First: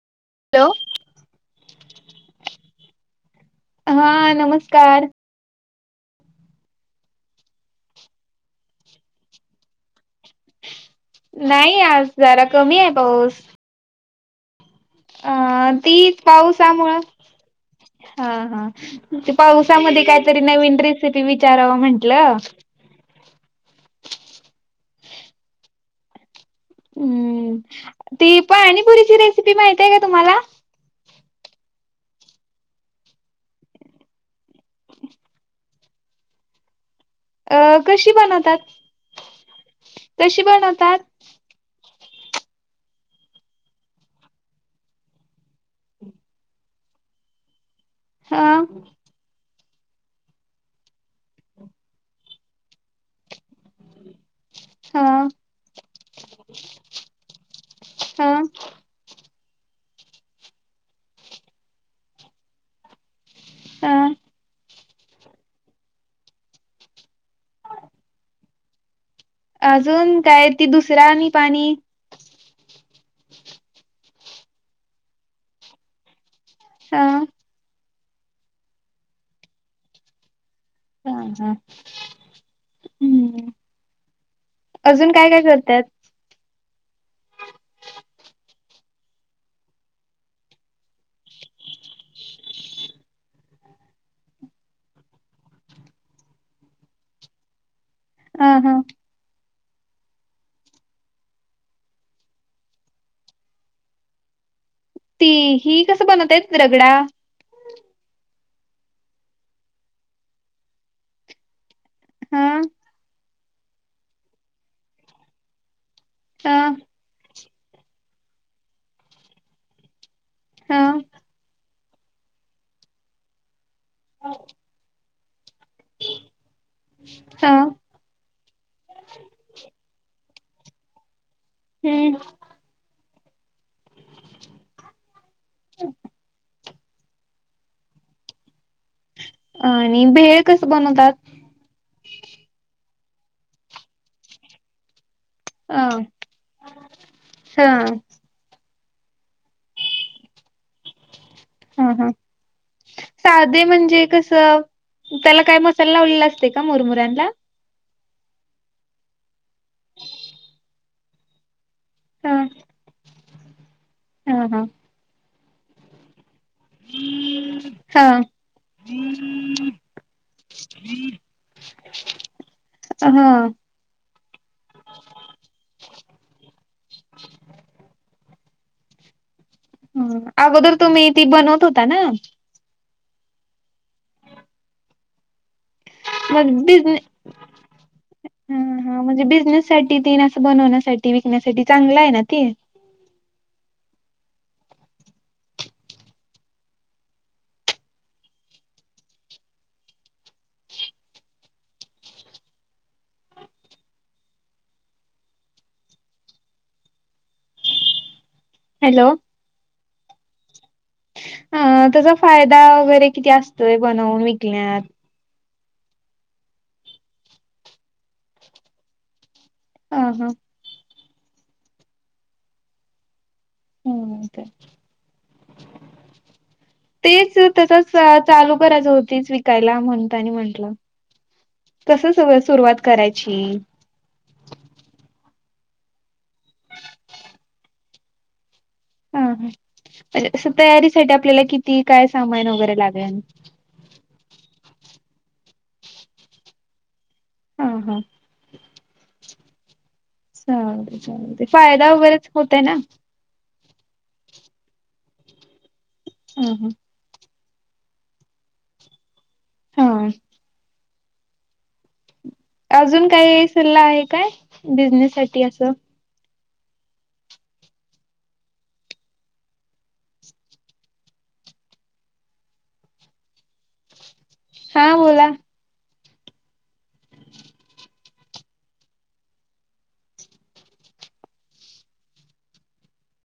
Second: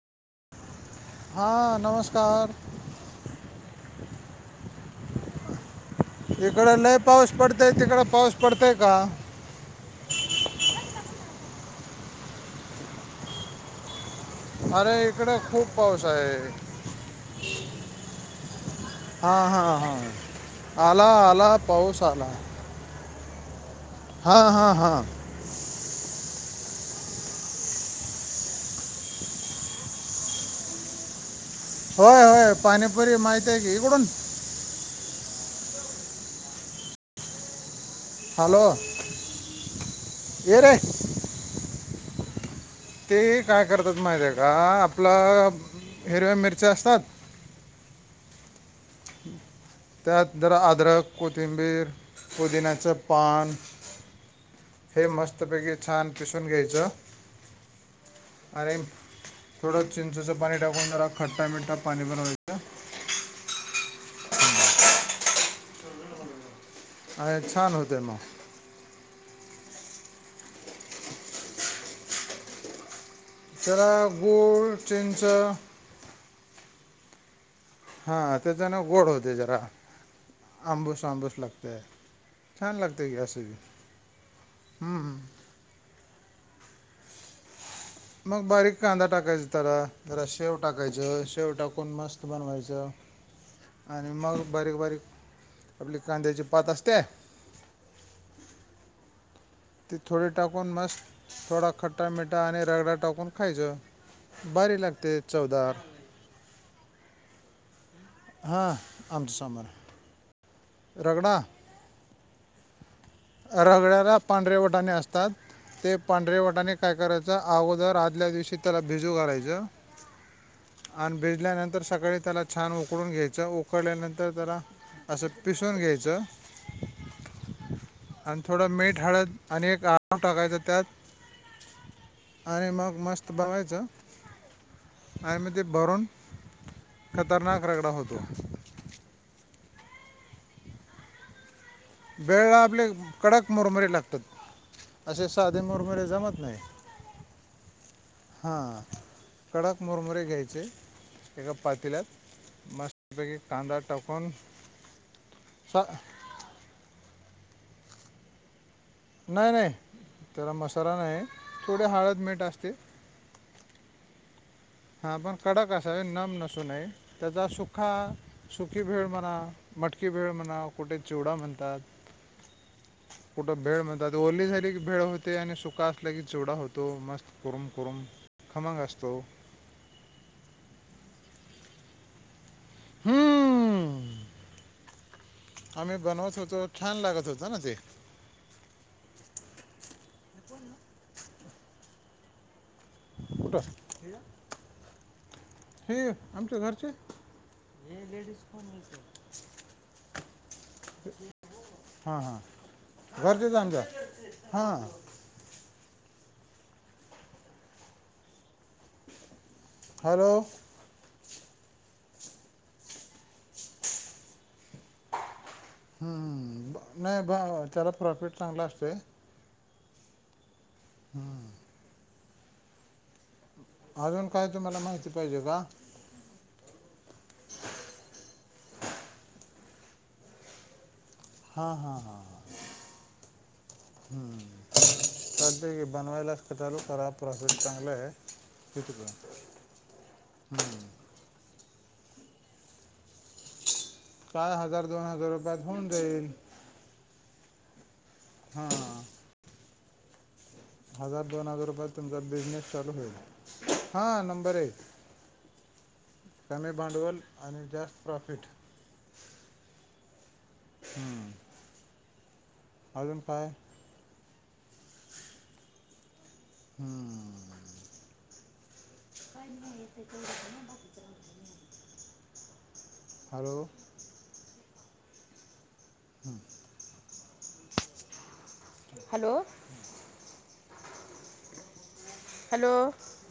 Hello. हां नमस्कार. हा नमस्कार. इकडं लय पाऊस पडतोय तिकडं पाऊस पडतोय का? नाही आज जरा कमी आहे पाऊस. अरे अ इकडे खूप पाऊस तीच आहे. पावसामुळं हा हा ते हा हा हा पावसामध्ये काहीतरी नवीन आला रेसिपी आला विचारावं पाऊस आला म्हंटलं. हां हां हां. हम्म ती पाणीपुरीची रेसिपी माहती आहे का तुम्हाला? होय होय पाणीपुरी माहिती आहे की इकडून. [unintelligible] अ कशी हॅलो बनवतात? तशी ये रे बनवतात ते हे काय करतात माहितीेय का आपलं हिरव्या मिरच्या असतात हा. [inaudible] त्यात अद्रक, कोथिंबीर, पुदिनाचे पान हा हे मस्त पैकी छान कीसून घ्यायचं हा आणिर थोडं चिंचाचं पाणी टाकून जरा खट्टा मिठा पाणी बनवाय हा. अरे छान होते म. अजून काय ती दुसऱ्या निपाणी त्याला गोड चेनच. हा. हा त्याचा नाव गोड होते जरा. आम्बुस हा आम्बुस हा लागते छान लागते क हम्म आसबी. अजून काय काय करतात. मग बारीक कांदा टाकायचा त्यारा, जरा शेव टाकायचं, शेव टाकून मस्त बनवायचं. [inaudible] आणि मग बारीक बारीक आपबली कांद्याची पात असत्या. हा हां. ती थोडी टाकून मस्त थोडा खट्टा मिठा आणि रगडा टाकून खायचं. भारी लाग ती हि कसं बनवत्यात रगडा. हा आमच सबर. रगडा. हा. रगड्याला पांढरेवटाने असतात, ते हा पांढरेवटाने काय करायचं अगोदर आदल्या दिवशी त्याला भिजू घालायचं. हा आणि भिजल्यानंतर सकाळी त्याला छान उकडून घ्यायचं, उकळल्यानंतर त्याला असं पिसवून घ्यायचं. हा. आणि थोडं मीठ, हळद आणि एक आव टाकायचा त्यात. हम्म. आणि मग मस्त बघायचं, आणि मग ते भरून खतरनाक रगडा होता. आणि भेळ कसं बनवतात? भेळाआपले कडक मुरमुरे लागतात, असे साधे मुरमुरे जमत नाही. हं. हा कडक मुरमुरे घ्यायचे. एका ह ह, पातेल्यात मस्तपैकी साधे कांदा म्हणजे कस टाकून त्याला काय सा मसाला लावलेला ते का मुरमुऱ्यांना. नाही नाही त्यारा मसाला नाही थोडी हळद, हा मीठ असते. हा हा. हा पण कडक असावे, नम नसू नय त्याचा सुखा हा सुखी भेळ म्हणा, मटकी भेळ म्हणा, कुठे चिवडा म्हणतात. हा कुठं भेळ म्हणतात. वल्लीझाली की भेळ होते, आणि सुका असला की चिवडा होतो मस्त कुरूम कुरूम. खमंग असतो. अगोदर तुम्ही ती बनवत होता ना. हम्म, आम्ही बनवत होतो, छान लागत होता ना ते. हा हा म्हणजे बिझनेस साठी ते न असं बनवण्यासाठी विकण्यासाठी चांगल आहे ना ते. कुठं. हे आमच्या घरचे. [inaudible] हा हा घरचेच आमच्या हा. हॅलो. हॅलो. अ त्याचा फायदा वगैरे किती असतोय बनवून विकण्यात? हं नाही ब त्याला प्रॉफिट चांगलं असतंय. आंहां. हां. अजून हम्म काय तुम्हाला माहिती पाहिजे का? तेच तसंच चालू करायचं होतीच विकायला, म्हणतानी म्हंटलं. हां हां कसं सगळं सुरुवात करायची? हम्म, तर बनवायलाच चालू करा, प्रॉफिट चांगलं हाय. हा हां म्हणजे असं तयारीसाठी आपल्याला किती काय सामान वगैरे लागंल? काय हजार दोन हजार रुपयात होऊन जाईल. आं हा. हां. चालतंय हजार चालतंय दोन फायदा वगैरेच होतंय ना? हा नंबर एक हा हा कमी भांडवल आणि जास्त प्रॉफिट. हं. हम्म. अजून काही सल्ला आहे काय, बिझनेससाठी असं? हां. [unintelligible] हॅलो. हां बोला. हम्म. हॅलो. हॅलो.